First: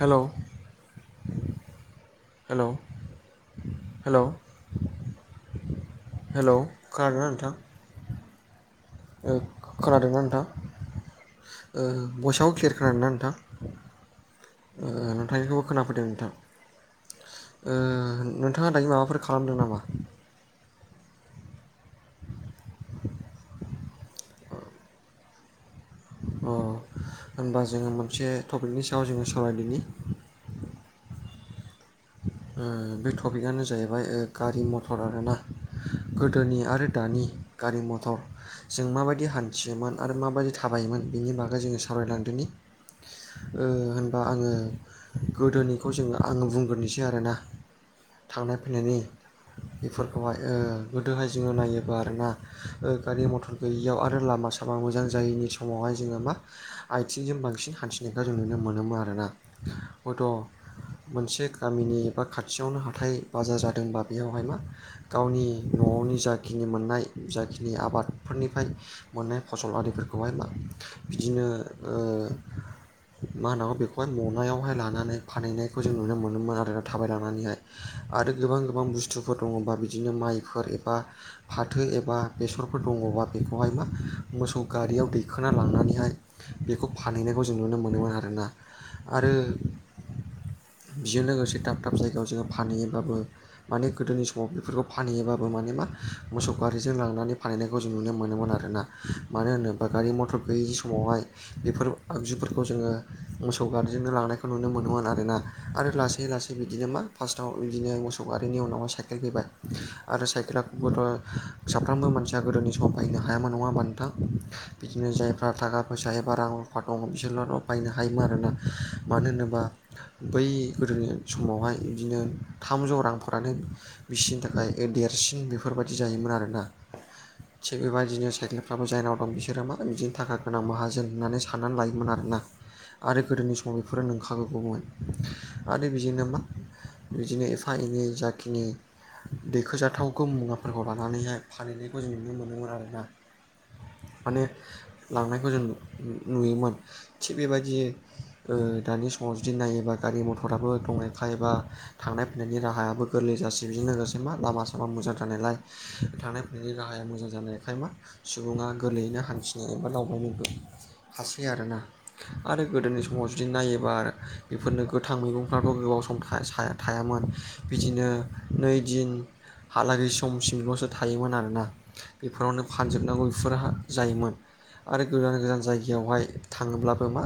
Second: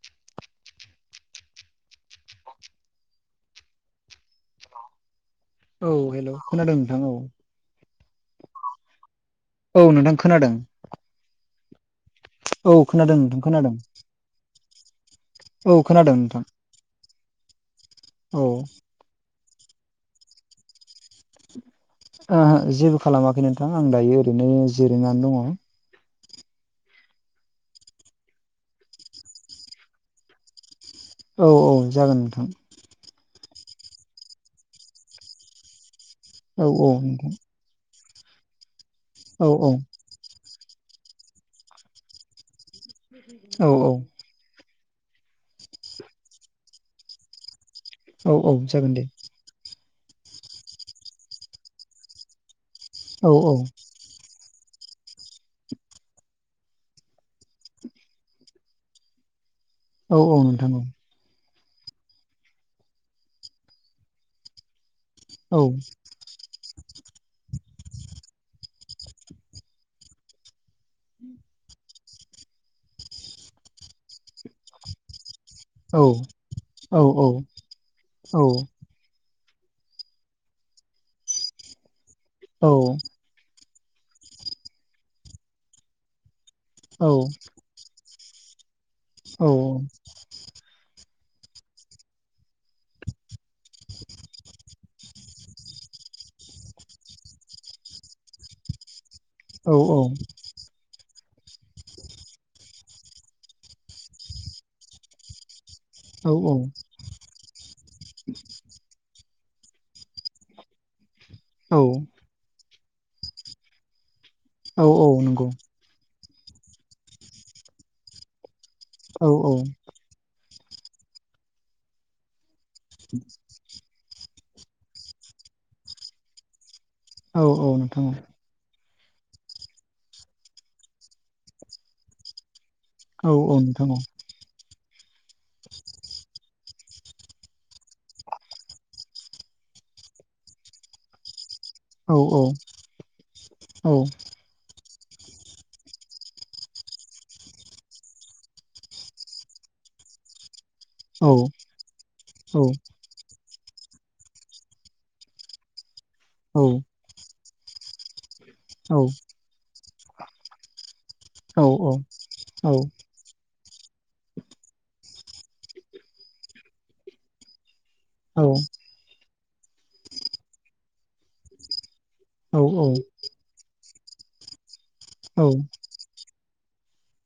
हेल' हेल' हेल' औ हेल' हेलौ खोनादों नोंथां औ खोनादोंना नोंथां ओ औ खोनादोंना नोंथां खोनादों ओ बयसआव औ केेर खोनादों खोनादोंना नोंथां खोनादों नोंथां थायनायखौबो औ खोनाफैदों खोनादों नोंथां ओ औ नोंथाङा दायो माबाफोर खालामदों नामा ओ जेबो खालामाखै नोंथां आं दायो ओरैनो जिरैनानै दङ अ होनबा जोङो मोनसे टपिकनि सायाव जोङो सावरायदिनि औ औ जागोन नोंथां ओ बे टपिकआनो जाहैबाय गारि मथर आरोना गोदोनि औ आरो औ दानि नोंथां गारि मथर जों माबायदि औ औ हान्थियोमोन आरो माबायदि थाबायोमोन बेनि बागै जोङो सावरायलांदोनि ओ औ औ होनबा आङो गोदोनिखौ जोङो आङो बुंग्रोनोसै आरोना औ थांनाय औ जागोन फैनायनि दे बेफोरखौहाय ओ गोदोहाय जोङो नायोबा आरोना गारि औ मटर औ गैयैयाव आरो लामा सामा मोजां जायैनि समावहाय जोङो मा आथिंजों बांसिन हान्थिनायखौ जों नुनो मोनोमोन आरोना औ हयथ' औ नोंथां मोनसे गामिनि एबा खाथियावनो हाथाय बाजार जादोंबा बेयावहाय मा गावनि औ औ न'नि जा जाखिनि मोननाय जाखिनि आबादफोरनिफ्राय मोननाय फसल आरिफोरखौहाय मा बिदिनो ओ मा होनांगौ बेखौहाय मनायावहाय लानानै फानैहैनाय जों औ नुनो मोनोन आरो औ थाबाय औ लानानैहाय आरो गोबां गोबां बुस्थुफोर दङबा बिदिनो माइफोर एबा फाथो एबा बेसरफोर दङबा बेखौहाय मा मोसौ गारियाव दैखोना लांनानैहाय बेखौ फानहैनायखौ जों नुनो मोनोमोन आरोना आरो औ बेजों लोगोसे दाब दाब जायगायाव जोङो फानहैयोब्लाबो माने गोदोनि समाव बेफोरखौ फानहैयोबाबो माने मा मोसौ गारिजों लांनानै फानहैनायखौ जों नुनो मोनोमोन आरोना मानो होनोब्ला गारि मथर गैयिनि समावहाय बेफोर आगजुफोरखौ जोङो मोसौ गारिजोंनो लानायखौ नुनो मोनोमोन आरोना आरो लासै लासै बिदिनो मा फार्स्टआव बिदिनो मोसौ गारिनि उनाव साइकेल फैबाय आरो साइकेलाथ' साफ्रोमबो औ मोनसि दा गोदोनि समाव बायैनो हायामोन नङा होनबा नोंथां औ औ बिदिनो जायफ्रा नंगौ थाखा थाखा फैसा एबा रां रुफा दङ बिसोरल' बायनो हायोमोन आरोना औ मानो औ होनोबा बै गोदोनि समावहाय बिदिनो थामजौ रां फानो बिसिनि थाखाय देरसिन बेफोरबायदि जायोमोन आरोना औ औ थिग नोंथां बेबायदिनो साइकेल फाबो जायनाव दं बिसोरो मा बिदिनो थाखा गोनां माहाजोन होननानै साननानै लायोमोन आरोना। आरो औ गोदोनि औ समाव नोंथां बेफोरो औ नंखागौमोन। आरो बिजोंनो मा बिदिनो एफा एनै जाखिनि दैखोजाथावखौ मुवाफोरखौ लानानैहाय फालिनायखौ जों औ नुनो मोनोमोन आरोना माने। लांनायखौ जों नुयोमोन थिग बेबायदि दानि समाव जुदि नायो। गारि मथराबो दंनायखाय एबा औ थांनाय फैनायनि राहायाबो गोरलै जासै बिजोंनो लोगोसेै मा लामा सामा मोजां जानायालाय थानायां औ फैनायनि राहाया मोजां जानायखाय मा सुबुङा औ गोरलैयैनो हान्सि ज एबा लावबायमोनबो हासै आरोना आरो गोदोनि समाव जुदि नायोबा। बेफोरनो गोथां मैगंफ्राबो गोबाव सम थायामोन बिदिनो नै दिनै हालागै समसिमल'सो थायोमोन आरोना। बेफोरावनो फानजोबनांगौ बेफोरहा जायोमोन आरो गोदान गोजान औ-औ-औ-औ-औ-औ-औ-औ-औ-औ-औ-औ-औ-औ-औ-औ-औ जायगयावहाय थाङोब्लाबो मा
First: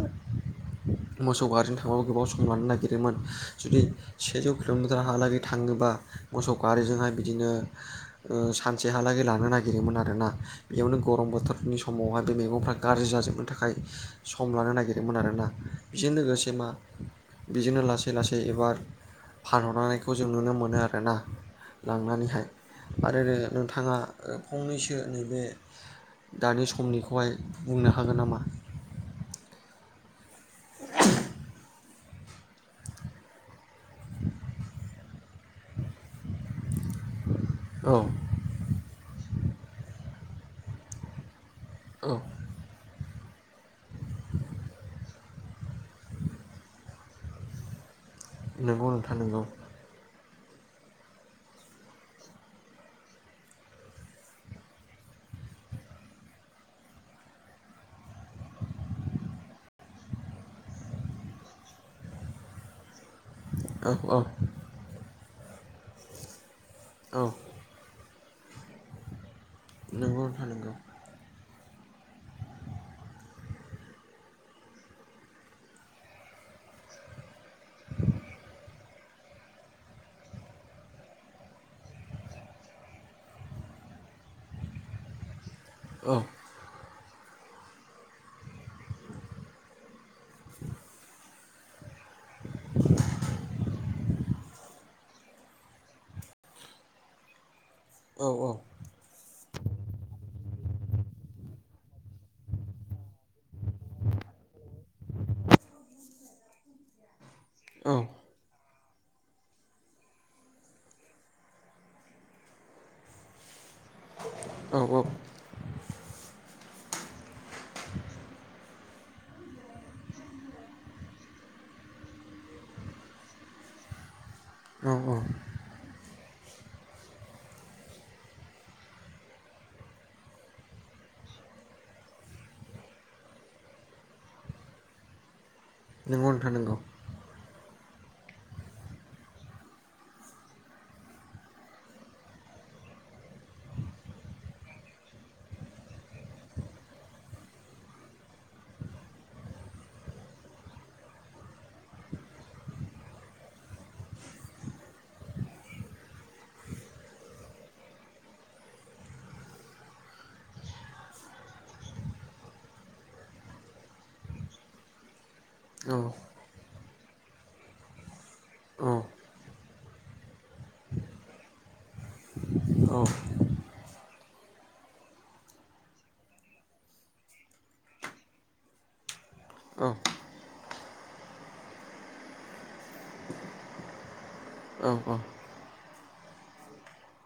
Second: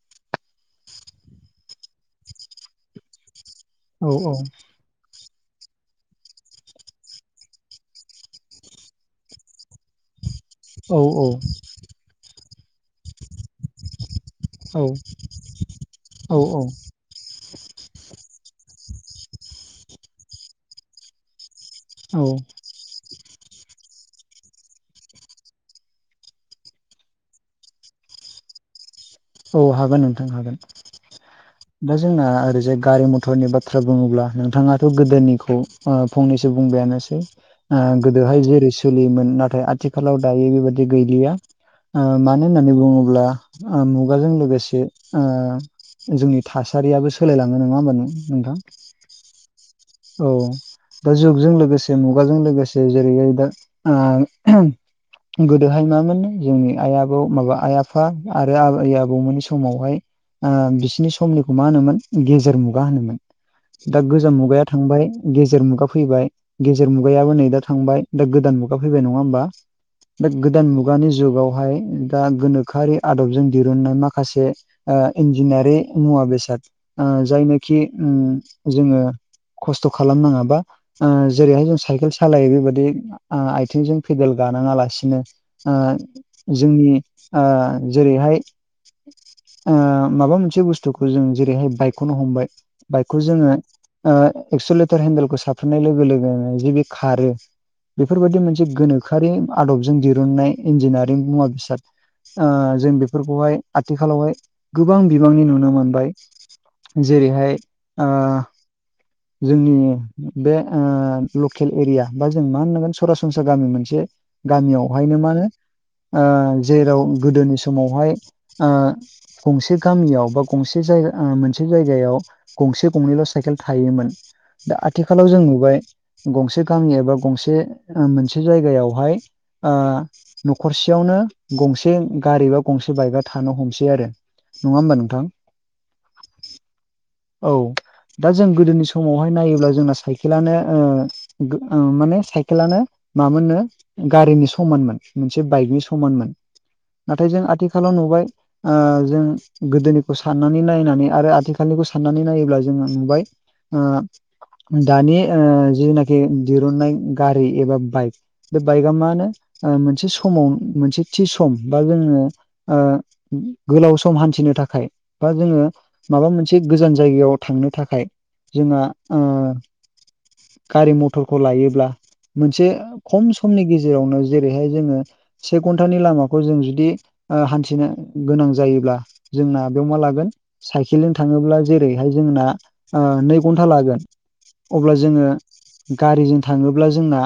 मोसौ गारिजों थाङोबो गोबाव सम लानो नागिरोमोन जुदि सेजौ किल'मिटार हालागै थाङोबा मोसौ गारिजोंहाय बिदिनो सानसेहालागै लानो नागिरोमोन आरोना। बेयावनो गरम बोथोरनि समावहाय बे मैगंफ्रा गाज्रि जाजोबनो थाखाय सम लानो नागिरदोंमोन आरोना बेजों लोगोसे मा बिजोंनो लासै लासै एबार फानहरनायखौ जों नुनो मोनो आरोना। लांनानैहाय आरो नोंथाङा फंनैसो नैबे दानि समनिखौहाय बुंनो हागोन नामा? औ हागोन नोंथां हागोन। दा जोंना ओरैजाय गारि मथरनि बाथ्रा बुङोब्ला नोंथाङाथ' गोदोनिखौ फंनैसो बुंबायानोसै। औ गोदोहाय जेरै सोलियोमोन नाथाय आथिखालाव दायो बेबादि गैलिया औ मानो होननानै बुङोब्ला। खुगाजों लोगोसे जोंनि थासारियाबो सोलायलाङो नङा होमबा नोंथां? नंगौ नोंथां नोंगौ। औ। दा जुगजों लोगोसे मुगाजों लोगोसे जेरैहाय दा गोदोहाय मामोन जोंनि आइ आबौ माबा आइ-आफा आरो आ आइ आबौमोननि समावहाय बिसोरनि समनिखौ मा होनोमोन गेजेर मुगा होनोमोन। औ दा औ गोजाम मुगाया थांबाय गेजेर मुगा फैबाय गेजेर औ मुगायाबो नै दा थांबाय। दा गोदान मुगा फैबाय नङा होमबा? नंगौ बे नोंथां नंगौ गोदान मुगानि जुगाव बेवहाय दा गोनोखोआरि आदबजों दिरुननाय माखासे। ओ इन्जिनारि मुवा बेसाद जायनोखि जोङो। खस्थ' खालामनाङाबा। जेरैहाय जों साइकेल सालायो बे बायदिथ' आथिंजों फेदेल गानाङा लासिनो। औ जोंनि जेरैहाय माबा मोनसे बुस्थुखौ जों जेरैहाय बाइकखौनो हमबाय बाइकखौ जोङो। खौ सानाय लोगो लोगोनो जे बे खारो बेफोर औ बायदि मोनसे गोनो। सोरखारि आदबजों दिरुननाय इन्जिनियारिं मुवा बेसाद जों बे फोरखौहाय आथिखालावहाय गोबां बिबांनि नुनो मोनबाय। जेरै‌हाय औ ओ जोंनि बे लकेल एरिया बा जों मा होनांगोन सरासनस्रा गामि मोनसे औ गामियावहायनो मा होनो जेराव गोदोनि समावहाय गंसे गामियाव बा गंसे जायगा मोनसे जायगायाव गंसे गंनैल' साइकेल थायोमोन दा औ औ आथिखालाव जों नुबाय गंसे गामि एबा गंसे मोनसे जायगायावहाय न'खरसेयावनो गंसे गारि बा गंसे बाइकआ थानो हमसै आरो नङा होमबा नोंथां नोंगौ नोंथां नांगौ औ दा जों गोदोनि समावहाय नायोब्ला जोंना साइकेलानो माने साइकेलानो मामोननो गारिनि समानमोन मोनसे बाइकनि समानमोन नाथाय जों आथिखालाव नुबाय जों गोदोनिखौ साननानै नायनानै आरो आथिखालनिखौ साननानै नायोब्ला जोङो नुबाय आ दानि जिनाखि दिरुननाय गारि एबा बाइक बे बाइकआ मानो मोनसे समाव मोनसे थि सम बा जोङो गोलाव सम हान्थिनो थाखाय बा जोङो औ माबा मोनसे गोजान जायगायाव थांनो थाखाय जोंहा औ गारि मथरखौ लायोब्ला मोनसे औ खम समनि गेजेरावनो जेरैहाय जोङो से घन्टानि लामाखौ जों जुदि हान्थिनो गोनां जायोब्ला जोंना बेयाव औ मा लागोन साइकेलजों थाङोब्ला जेरैहाय जोंना नै घन्टा लागोन औ अब्ला औ जोङो गारिजों थाङोब्ला जोंना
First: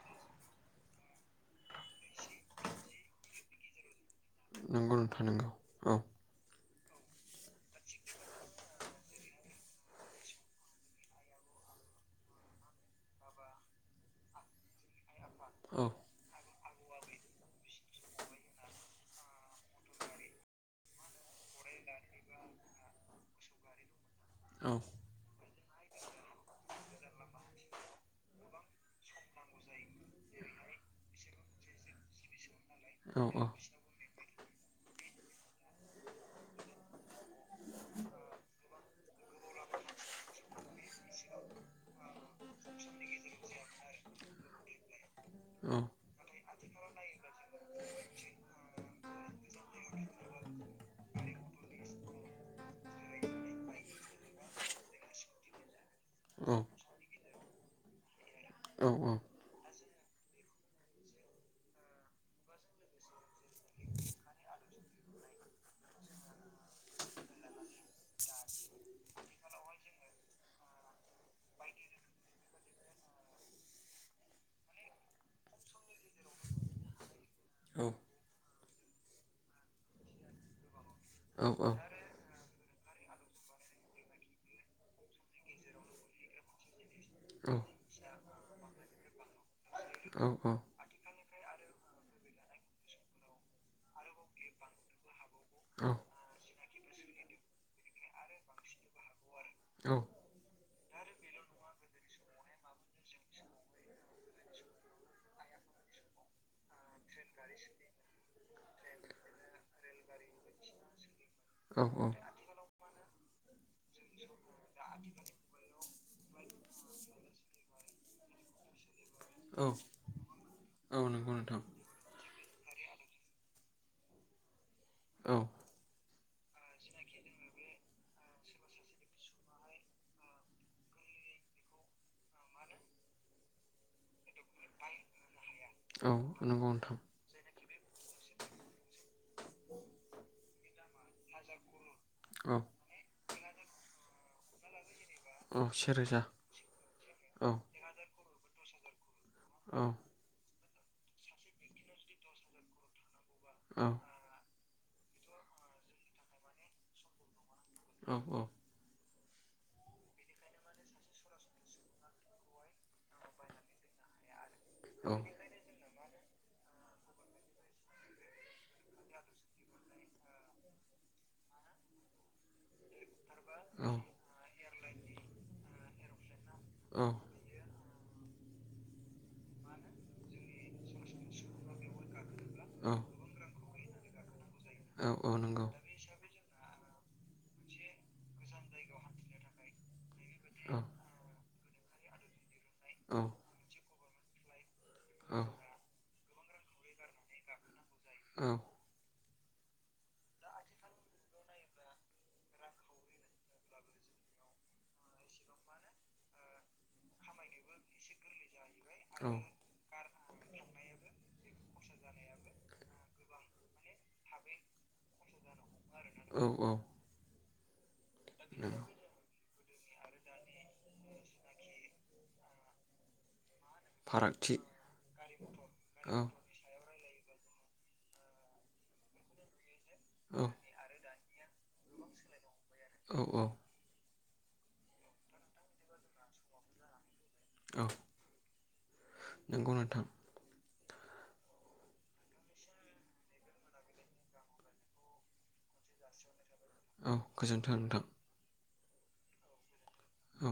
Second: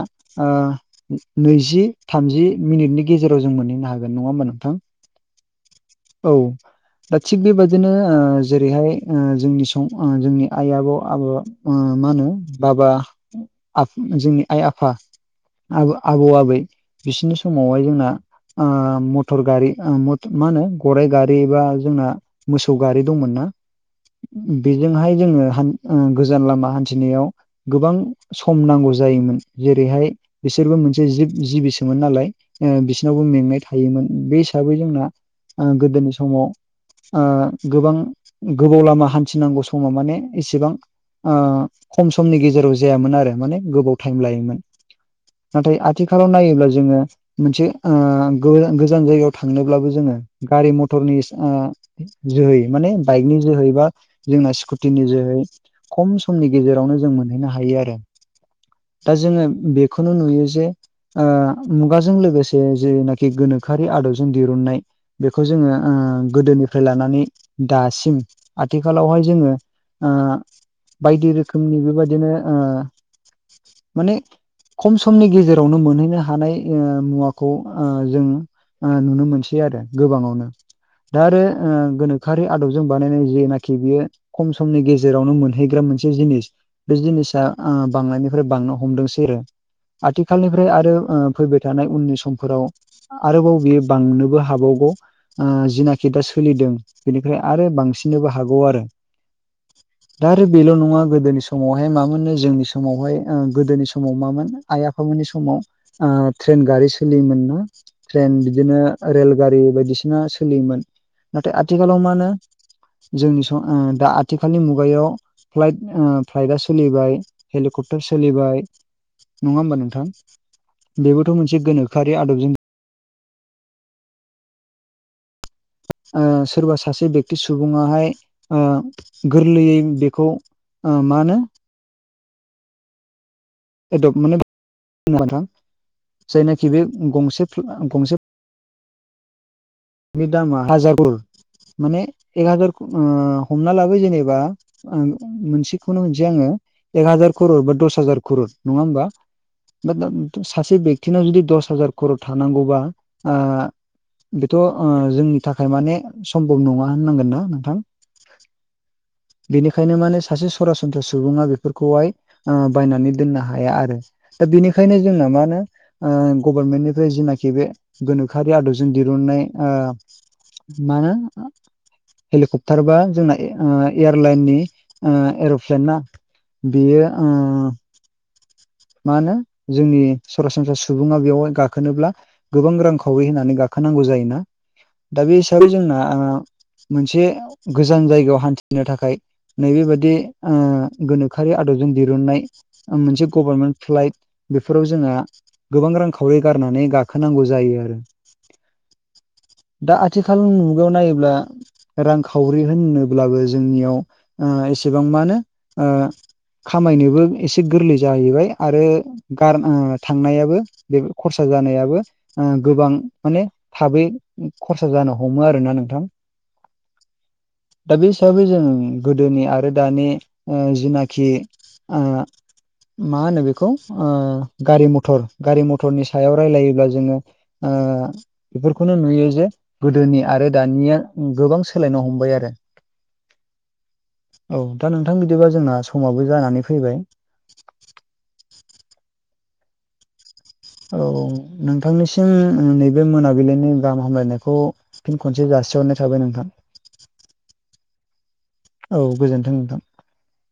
नैजि थामजि मिनिटनि गेजेराव जों मोनहैनो हागोन नङा होमबा नोंथां नंगौ नोंथां नोंगौ औ औ दा थिग बेबायाददिनो जेरैहाय जोंनि स जोंनि आइ आबौ आब मा होनो बाबा जोंनि आइ आफा औ आबौ आबै बिसिोरनि समावहाय जोंना मटर गारि मा होनो गराइ गारि एबा जोंना मोसौ गारि दंमोन ना औ बेजोंहाय जोङो गोजान लामा हान्थिनायाव गोबां सम नांगौ जायोमोन जेरैहाय बिसोरबो मोनसे जिब जिबिसोमोन नालाय बिसोरनावबो मेंनाय औ थायोमोन बे हिसाबै जोंना गोदोनि समाव गोबां गोबाव लामा हान्थिनांगौ समाव माने एसेबां खम समनि गेजेराव जायामोन आरो माने गोबाव टाइम लायोमोन औ नाथाय आथिखालाव नायोब्ला जोङो मोनसे गोजान जायगायाव थांनोब्लाबो जोङो गारि मथरनि जोहै माने बाइकनि जोहै बा जोंना स्कुटिनि जोहै खम समनि औ गेजेरावनो जों मोनहैनो हायो आरो औ दा जोङो बेखौनो नुयो जे मुगाजों लोगोसे जेनाखि गोनोखोआरि आदबजों दिरुननाय बेखौ जोङो गोदोनिफ्राय लानानै दासिम आथिखालावहाय जोङो बायदि रोखोमनि बेबादिनो माने खम समनि गेजेरावनो मोनहैनो हानाय मुवाखौ औ जों नुनो मोनसै आरो गोबाङावनो दा आरो गोनो गो खारिै आदबजों बानायनाय जेनाखि बियो खम समनि गेजेरावनो मोनहैग्रा मोनसे जिनिस बे जिनिसा बांनायनिफ्राय बांनो हमदोंसै आरो आथिखालनिफ्राय आरो फैबाय थानाय उननि समफोराव आरोबाव बियो बांनोबो हाबावग जिनाखि दा सोलिदों बेनिफ्राय आरो बांसिननोबो हागौ आरो औ दा आरो बेल' नङा गोदोनि समावहाय मा मोननो जोंनि समावहाय गोदोनि समाव मा मोन आइ आफामोननि समाव ओ ट्रेन गारि सोलियोमोन नो ट्रेन बिदिनो रेल गारि बायदिसिना सोलियोमोन नाथाय औ आथिखालाव मा होनो जोंनि स ओ दा आथिखालनि मुगायाव फ्लाइट फ्लाइटआ सोलिबाय हेलिकप्टार सोलिबाय नङा औ होमबा नोंथां औ नंगौ बेबोथ' नोंथां मोनसे गोनोखोआरि आदबजों औ ओ सोरबा सासे बेक्ति सुबुङाहाय गोरलैयै बेखौ ओ मा होनो एडप्ट माने नोंथां औ नंगौ जायनाखि बे नोंथां गंसे गंसे बे दामा हाजार माने एक औ हाजार ओ हमना लाबाय जेनेबा आ औ मोनसेखौनो सेेरोजा होननोसै आङो एक हाजार औ खर'र बा दस हाजार खर'र नङा होमबा औ बा दा सासे बेक्तिनाव जुदि दस हाजार खर'र थानांगौबा ओ औ थ' ओ जोंनि थाखाय माने सम्भब नङा होननांगोन ना नोंथां औ औ [inaudible] बेनिखायनो माने सासे सरासनस्रा सुबुङा बेफोरखौहाय ओ बायनानै दोननो हाया आरो दा बेनिखायनो औ जोंना मा होनो गभर्नमेन्टनिफ्राय जनाखि बे गोनोखोआरि आदबजों दिरुननाय ओ मा होनो हेलिकप्टार बा जोंना ओ औ एयारलाइननि एर'प्लेन ना बियो ओ मा होनो जोंनि सरासनस्रा सुबुङा बेवहाय गाखोनोब्ला गोबां रांखावरि होनानै गाखोनांगौ जायोना दा औ बे नंगौ हिसाबै जोंना ओ मोनसे गोजान जायगायाव हान्थिनो थाखाय नैबेबाददि ओ औ गोनोखोआरि आदबजों दिरुननाय ओ औ मोनसे गभर्नमेन्ट फ्लाइट बेफोराव जोंहा औ गोबां रांखावरि गारनानै गाखोनांगौ जायो आरो औ दा आथिखाल मुगायाव नायोब्ला रांखावरि होनोब्लाबो जोंनियाव ओ एसेबां मानो खामायनोबो एसे गोरलै जाहैबाय आरो गार ओ थांनायाबो बे खरसा जानायाबो ओ गोबां माने थाबै खरसा जानो हमो आरोना नोंथां औ औ दा बे हिसाबै जों नंगौ गोदोनि आरो दानि ओ जिनाखि आ मा होनो बेखौ ओ फारागथि गारि मथर गारि मथरनि औ सायाव रायलायोब्ला जोङो ओ बेफोरखौनो नुयो जे गोदोनि औ आरो दानिया गोबां सोलायनो हमबाय आरो औ औ औ दा नोंथां बिदिबा जोंना समाबो जानानै फैबाय नोंगौ नोंथां औ नोंथांनिसिम नैबे मोनाबिलिनि गाहाम हामलायनायखौ फिन खनसे जासिहरनाय थाबाय नोंथां औ गोजोन्थों नोंथां औ गोजोन्थों नोंथां औ